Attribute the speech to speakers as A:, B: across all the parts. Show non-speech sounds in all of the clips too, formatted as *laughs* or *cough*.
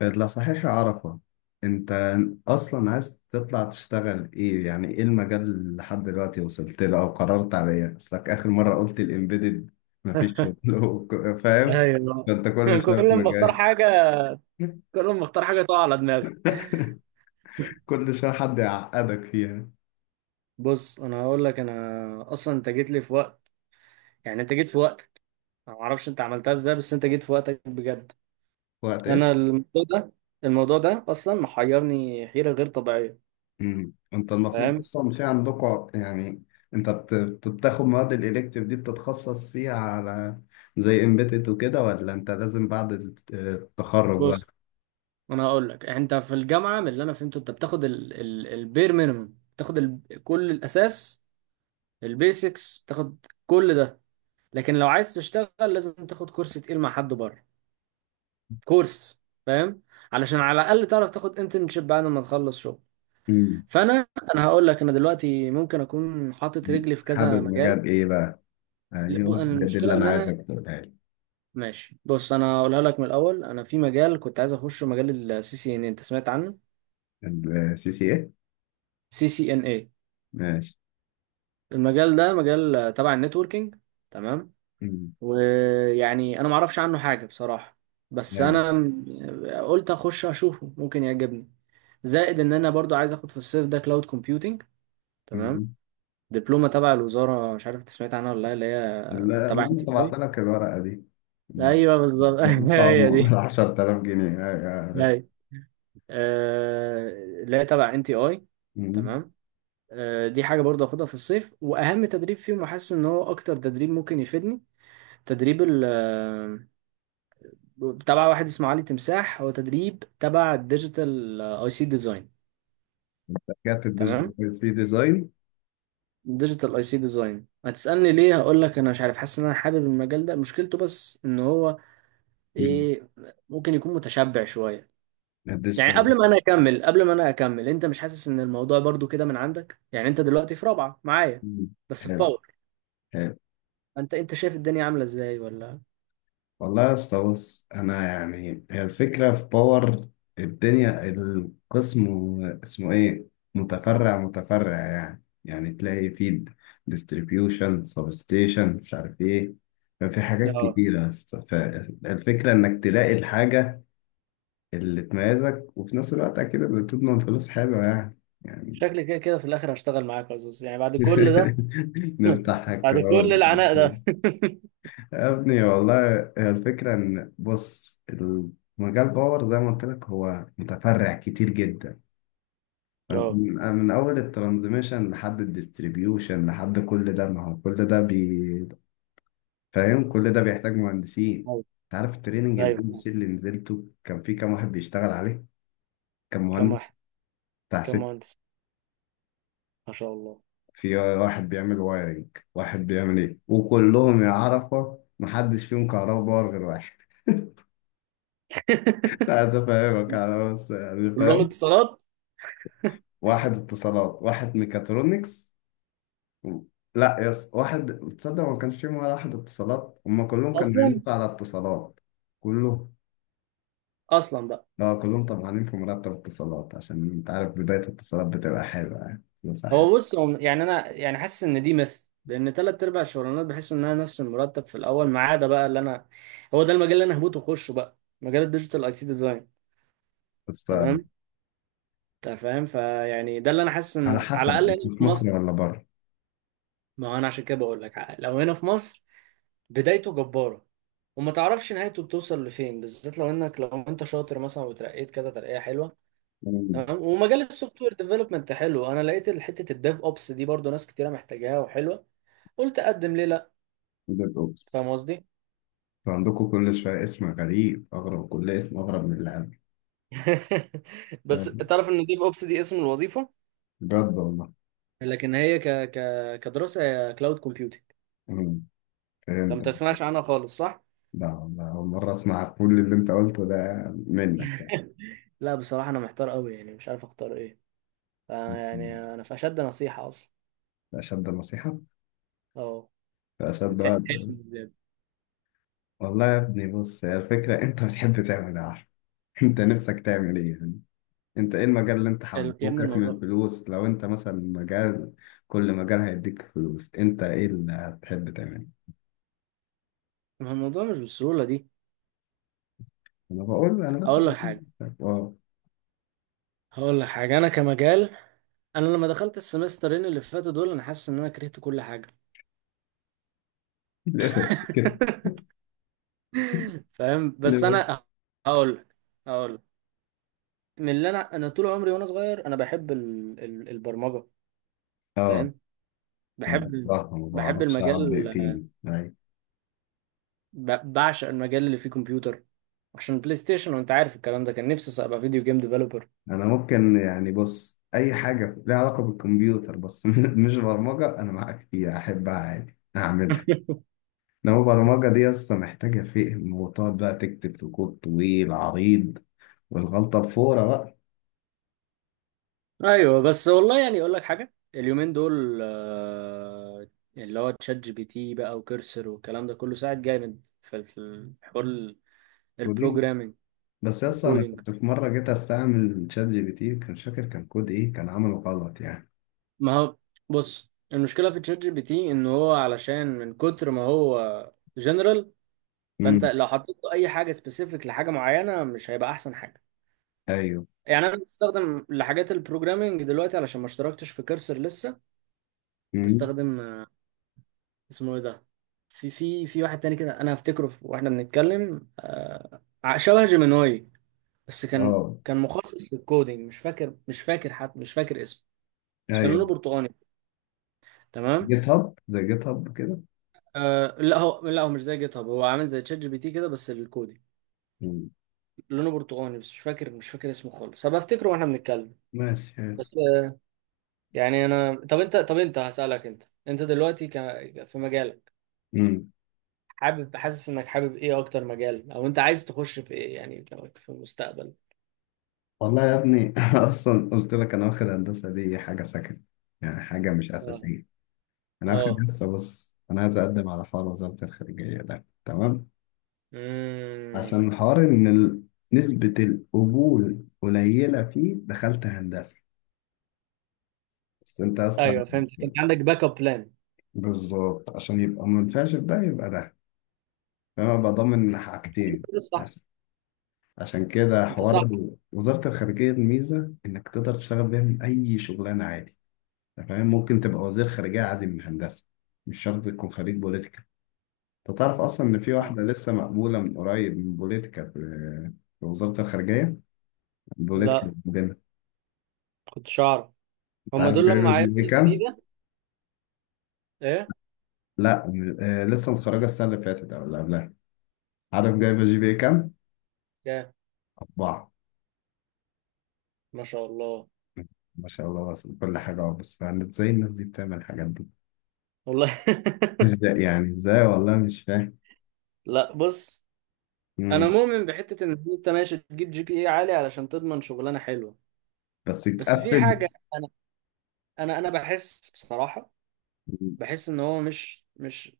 A: لا، صحيح يا عرفة. انت اصلا عايز تطلع تشتغل ايه؟ يعني ايه المجال اللي لحد دلوقتي وصلت له او قررت عليه؟ اصلك اخر مرة قلت الامبيدد مفيش شغل. *laughs* فاهم. ده
B: ايوه.
A: انت كل
B: *laughs*
A: شوية في
B: كل ما اختار
A: مجال.
B: حاجه
A: *laughs*
B: كل ما اختار حاجه تقع على دماغي.
A: كل شوية حد يعقدك فيها.
B: بص، انا هقول لك. انا اصلا انت جيت لي في وقت، يعني انت جيت في وقتك. انا ما اعرفش انت عملتها ازاي، بس انت جيت في وقتك بجد.
A: وقت ايه؟
B: انا الموضوع ده الموضوع ده اصلا محيرني حيره غير طبيعيه،
A: انت المفروض
B: فاهم؟
A: اصلا في عندكم، يعني انت بتاخد مواد الالكتيف دي بتتخصص فيها على، زي امبيدد وكده، ولا انت لازم بعد التخرج؟
B: بص انا هقول لك، انت في الجامعه، من اللي انا فهمته انت بتاخد ال البير مينيمم، بتاخد كل الاساس، البيسكس، بتاخد كل ده. لكن لو عايز تشتغل لازم تاخد كورس تقيل مع حد بره، كورس، فاهم؟ علشان على الاقل تعرف تاخد انترنشيب بعد ما تخلص شغل.
A: بقى
B: فانا هقول لك، انا دلوقتي ممكن اكون حاطط رجلي في كذا
A: حابب
B: مجال.
A: مجال ايه بقى؟
B: لا،
A: ايوه بجد،
B: المشكله
A: اللي انا
B: ان انا
A: عايزك تقولها لي.
B: ماشي. بص انا هقولها لك من الاول، انا في مجال كنت عايز اخشه، مجال الـCCNA، انت سمعت عنه؟
A: السي سي ايه؟
B: CCNA.
A: ماشي.
B: المجال ده مجال، تبع النتوركينج، تمام؟
A: مم.
B: ويعني انا ما اعرفش عنه حاجه بصراحه، بس
A: ايوه.
B: انا قلت اخش اشوفه ممكن يعجبني. زائد ان انا برضو عايز اخد في الصيف ده كلاود كومبيوتنج، تمام؟
A: مم.
B: دبلومة تبع الوزارة، مش عارف انت سمعت عنها ولا لا، اللي
A: لا.
B: هي
A: لا
B: تبع
A: انا
B: انتي
A: طبعت
B: اي
A: لك الورقه دي. لا،
B: ايوه بالظبط. *laughs*
A: المفروض
B: هي
A: طبعا
B: دي.
A: *laughs* 10,000 جنيه. ايوه عرفت.
B: ايوه. آه، اللي هي تبع انتي اي.
A: مم.
B: تمام. دي حاجة برضه هاخدها في الصيف، وأهم تدريب فيهم، وحاسس إن هو أكتر تدريب ممكن يفيدني. تدريب ال آه، تبع واحد اسمه علي تمساح، هو تدريب تبع الديجيتال IC ديزاين،
A: رجعت
B: تمام.
A: الديجيتال في ديزاين؟
B: ديجيتال اي سي ديزاين، هتسألني ليه؟ هقول لك أنا مش عارف، حاسس إن أنا حابب المجال ده، مشكلته بس إن هو،
A: مم.
B: ايه، ممكن يكون متشبع شوية. يعني
A: الديجيتال.
B: قبل ما انا اكمل، انت مش حاسس ان الموضوع برضو كده من عندك؟ يعني انت دلوقتي في رابعة معايا،
A: مم.
B: بس في
A: حلو.
B: باور،
A: حلو.
B: انت شايف الدنيا عاملة ازاي ولا؟
A: والله يا اسطى، بص انا يعني هي الفكره في باور، الدنيا القسم اسمه ايه، متفرع متفرع، يعني تلاقي في ديستريبيوشن، سب ستيشن، مش عارف ايه. ففي حاجات
B: اه.
A: كتيره يا اسطى، فالفكره انك تلاقي الحاجه اللي تميزك، وفي نفس الوقت اكيد اللي تضمن فلوس حلوه يعني. يعني
B: شكلي كده كده في الاخر هشتغل معاك يا زوز يعني، بعد كل ده،
A: *laughs* نفتحها
B: بعد
A: كده
B: كل
A: أول
B: العناء
A: اسبوع.
B: ده. *laughs*
A: يا ابني والله هي الفكرة، إن بص المجال باور زي ما قلت لك هو متفرع كتير جدا. فأنت
B: اه،
A: من أول الترانزميشن لحد الديستريبيوشن لحد كل ده، ما هو كل ده بي، فاهم، كل ده بيحتاج مهندسين.
B: ايوه،
A: أنت عارف التريننج البي ال
B: ايوه.
A: سي اللي نزلته كان في كام واحد بيشتغل عليه؟ كان
B: كم
A: مهندس
B: واحد؟
A: بتاع
B: كم
A: ست،
B: مهندس؟ ما شاء الله.
A: في واحد بيعمل وايرنج، واحد بيعمل إيه، وكلهم يا عرفة محدش فيهم كهرباء باور غير واحد. *laughs*
B: *laughs*
A: لا أفهمك أنا بس، يعني
B: كلهم
A: فاهم.
B: اتصالات.
A: واحد اتصالات، واحد ميكاترونكس، و- لا يس واحد. تصدق ما كانش فيهم ولا واحد اتصالات، هما كلهم كانوا
B: اصلا،
A: بيموتوا على اتصالات. كلهم.
B: اصلا بقى.
A: لا كلهم طبعا في مرتب اتصالات، عشان انت عارف بداية الاتصالات بتبقى حلوة يعني، بس
B: هو
A: حلوة.
B: بص، هو يعني انا يعني حاسس ان دي مثل، لان تلات ارباع الشغلانات بحس انها نفس المرتب في الاول، ما عدا بقى اللي انا، هو ده المجال اللي انا هموت واخشه بقى، مجال الديجيتال اي سي ديزاين.
A: بس
B: تمام. انت فاهم، فيعني ده اللي انا حاسس
A: على
B: ان على
A: حسب
B: الاقل هنا
A: انت في
B: في مصر.
A: مصر ولا بره.
B: ما هو انا عشان كده بقول لك، لو هنا في مصر بدايته جباره، وما تعرفش نهايته بتوصل لفين، بالذات لو انت شاطر مثلا وترقيت كذا ترقيه حلوه.
A: مم.
B: تمام. ومجال السوفت وير ديفلوبمنت حلو، انا لقيت حته الديف اوبس دي برضو ناس كتيره محتاجاها وحلوه، قلت اقدم ليه لا؟
A: ديت اوبس؟
B: فاهم قصدي؟
A: انتوا عندكم كل شوية اسم غريب، أغرب كل اسم أغرب من اللي عندي.
B: *laughs* بس
A: يعني
B: تعرف ان ديف اوبس دي اسم الوظيفه،
A: بجد والله.
B: لكن هي ك ك كدراسه هي كلاود كومبيوتنج.
A: مم.
B: انت ما
A: فهمت.
B: تسمعش عنها خالص، صح؟
A: لا والله أول مرة أسمع كل اللي أنت قلته ده منك.
B: *laughs* لا بصراحه انا محتار قوي يعني، مش عارف اختار ايه. فأنا يعني انا في اشد نصيحه اصلا.
A: أشد نصيحة؟
B: اه.
A: أشد
B: تحس
A: وعد.
B: إن،
A: والله يا ابني بص، هي الفكرة *laughs* أنت بتحب تعمل إيه، عارف؟ *laughs* أنت نفسك تعمل إيه يعني؟ أنت إيه المجال اللي أنت
B: يا ابني
A: حبوكك من
B: الموضوع،
A: الفلوس؟ لو أنت مثلا مجال، كل مجال هيديك فلوس، أنت إيه اللي هتحب تعمله؟
B: الموضوع مش بالسهوله دي.
A: أنا بقول أنا
B: اقول لك
A: مثلا
B: حاجه،
A: آه.
B: هقول لك حاجه. انا كمجال، انا لما دخلت السمسترين اللي فاتوا دول انا حاسس ان انا كرهت كل حاجه.
A: *laughs* ليه كده؟
B: *laughs* فاهم؟ بس
A: ليه؟
B: انا هقول لك هقول لك، من اللي انا طول عمري وانا صغير انا بحب البرمجه،
A: آه.
B: فاهم؟
A: أنا
B: بحب ال-
A: بصراحة ما
B: بحب
A: بعرفش أقعد
B: المجال،
A: دقيقتين أيوة.
B: بعشق المجال اللي فيه كمبيوتر، عشان بلاي ستيشن وانت عارف الكلام ده، كان نفسي ابقى فيديو جيم ديفلوبر.
A: أنا ممكن يعني، بص أي حاجة ليها علاقة بالكمبيوتر بس *laughs* مش برمجة، أنا معاك فيها، أحبها عادي أعملها.
B: *laughs*
A: إنما البرمجة دي أصلا محتاجة فهم، وتقعد بقى تكتب في كود طويل عريض، والغلطة بفورة بقى.
B: ايوه. بس والله يعني، اقول لك حاجه، اليومين دول، اللي هو تشات GPT بقى وكرسر والكلام ده كله ساعد جامد في حوار
A: كودينج.
B: البروجرامينج
A: بس أصلا أنا
B: والكودينج.
A: كنت في مرة جيت أستعمل شات جي بي تي، كان فاكر، كان كود إيه، كان عمله غلط يعني.
B: ما هو بص، المشكله في تشات جي بي تي ان هو، علشان من كتر ما هو جنرال، فانت
A: امم.
B: لو حطيت له اي حاجه سبيسيفيك لحاجه معينه مش هيبقى احسن حاجه.
A: أيوه.
B: يعني انا بستخدم لحاجات البروجرامينج دلوقتي، علشان ما اشتركتش في كورسر لسه.
A: امم.
B: بستخدم، اسمه ايه ده، في واحد تاني كده، انا هفتكره واحنا بنتكلم، شبه جيميناي، بس كان
A: أه.
B: كان مخصص للكودينج، مش فاكر حتى مش فاكر اسمه، بس كان
A: أيوه.
B: لونه برتقاني، تمام.
A: جيت هاب، زي جيت هاب كده.
B: آه لا هو، مش زي جيت هاب، هو عامل زي تشات جي بي تي كده بس الكودي،
A: مم.
B: لونه برتقاني، بس مش فاكر اسمه خالص، هبقى افتكره واحنا بنتكلم.
A: ماشي.
B: بس يعني انا، طب انت، طب انت هسألك، انت دلوقتي في مجالك،
A: امم.
B: حاسس انك حابب ايه اكتر مجال، او انت عايز تخش في ايه يعني، في المستقبل؟
A: والله يا ابني *laughs* أنا أصلا قلت لك، أنا واخد هندسة دي حاجة سكن، يعني حاجة مش
B: اه،
A: أساسية. أنا واخد
B: اه،
A: لسه، بص أنا عايز أقدم على حوار وزارة الخارجية ده، تمام؟
B: امم،
A: عشان حوار ان نسبة القبول قليلة فيه، دخلت هندسة. بس انت اصلا.
B: ايوه، فهمت. انت عندك باك اب بلان.
A: بالظبط، عشان يبقى منفعش في ده يبقى ده، فانا ببقى ضامن حاجتين.
B: انت صح،
A: عش- عشان كده
B: انت صح.
A: حوار وزارة الخارجية، الميزة انك تقدر تشتغل بيها من اي شغلانة عادي. أنت فاهم، ممكن تبقى وزير خارجية عادي من هندسة، مش شرط تكون خريج بوليتيكا. انت تعرف اصلا ان في
B: آه.
A: واحدة لسه مقبولة من قريب من بوليتيكا، في في وزارة الخارجية. بوليتيكا
B: لا،
A: عندنا.
B: كنتش اعرف.
A: انت
B: هم
A: عارف
B: دول
A: جايبة
B: لما
A: جي
B: عينوا
A: بي
B: ناس
A: كام؟
B: جديده. ايه؟
A: لا آه لسه متخرجة السنة اللي فاتت أو اللي قبلها. عارف جايبة جي بي إيه كام؟
B: يا
A: أربعة.
B: ما شاء الله.
A: ما شاء الله، بس كل حاجة أهو، بس يعني إزاي الناس دي بتعمل الحاجات دي؟
B: والله.
A: إزاي يعني، إزاي والله مش فاهم.
B: *laughs* لا بص، انا
A: مم.
B: مؤمن بحته ان انت ماشي تجيب GPA عالي علشان تضمن شغلانه حلوه،
A: بس
B: بس في
A: يتقفل.
B: حاجه، انا بحس بصراحه، بحس ان هو مش مش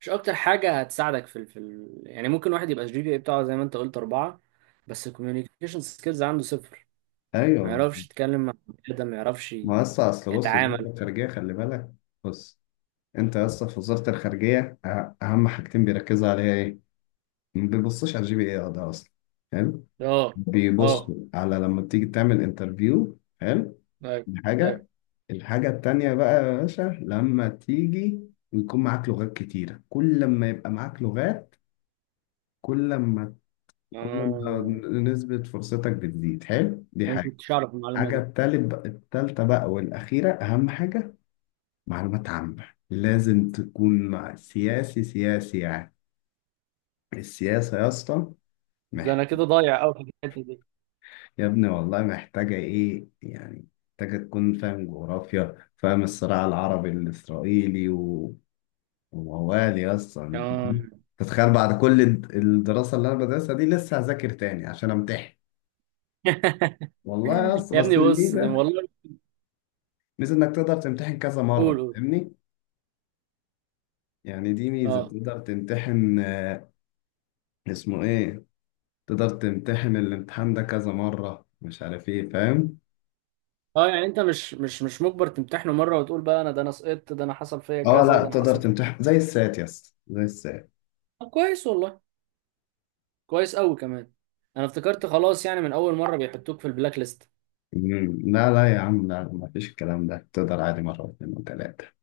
B: مش اكتر حاجه هتساعدك في يعني، ممكن واحد يبقى الجي بي اي بتاعه زي ما انت قلت اربعه، بس الكوميونيكيشن سكيلز عنده صفر، ما
A: أيوه،
B: يعرفش يتكلم مع بني ادم، ما يعرفش
A: ما هسه أصل بص وزارة
B: يتعامل.
A: الخارجية خلي بالك. بص أنت هسه في وزارة الخارجية، أهم حاجتين بيركزوا عليها إيه؟ ما بيبصوش على الجي بي إيه، أه ده أصلا، حلو؟
B: اه،
A: بيبصوا
B: اه،
A: على لما تيجي تعمل انترفيو، حلو،
B: ايوه،
A: حاجة.
B: ايوه.
A: الحاجة التانية بقى يا باشا، لما تيجي ويكون معاك لغات كتيرة، كل ما يبقى معاك لغات، كل ما كل ما
B: آه.
A: نسبة فرصتك بتزيد. حلو، دي
B: انا ما
A: حاجة.
B: كنتش اعرف المعلومه
A: حاجة
B: دي.
A: التالتة بقى والأخيرة، أهم حاجة معلومات عامة، لازم تكون مع سياسي، سياسي يعني، السياسة يا اسطى.
B: ده
A: محت...
B: انا كده ضايع قوي في الحته دي.
A: يا ابني والله محتاجة إيه يعني؟ محتاجة تكون فاهم جغرافيا، فاهم الصراع العربي الإسرائيلي، موال يا اسطى،
B: آه.
A: تتخيل بعد كل الدراسة اللي انا بدرسها دي لسه هذاكر تاني عشان امتحن؟
B: *laughs*
A: والله يا اسطى
B: يا
A: بس
B: ابني بص، ده
A: الميزة،
B: والله.
A: ميزة انك تقدر تمتحن كذا
B: قول،
A: مرة،
B: قول.
A: فاهمني؟ يعني دي ميزة،
B: اه،
A: تقدر تمتحن آه، اسمه ايه، تقدر تمتحن الامتحان ده كذا مرة، مش عارف ايه، فاهم.
B: اه. يعني انت مش مجبر تمتحنه مره، وتقول بقى انا ده انا سقطت، ده انا حصل فيا
A: اه
B: كذا،
A: لا،
B: ده انا
A: تقدر
B: حصل في...
A: تمتحن زي السات يا اسطى، زي السات.
B: طب كويس والله، كويس قوي كمان. انا افتكرت خلاص، يعني من اول مره بيحطوك في البلاك ليست.
A: مم. لا لا يا عم لا، مفيش الكلام ده، تقدر عادي مرة واثنين وثلاثة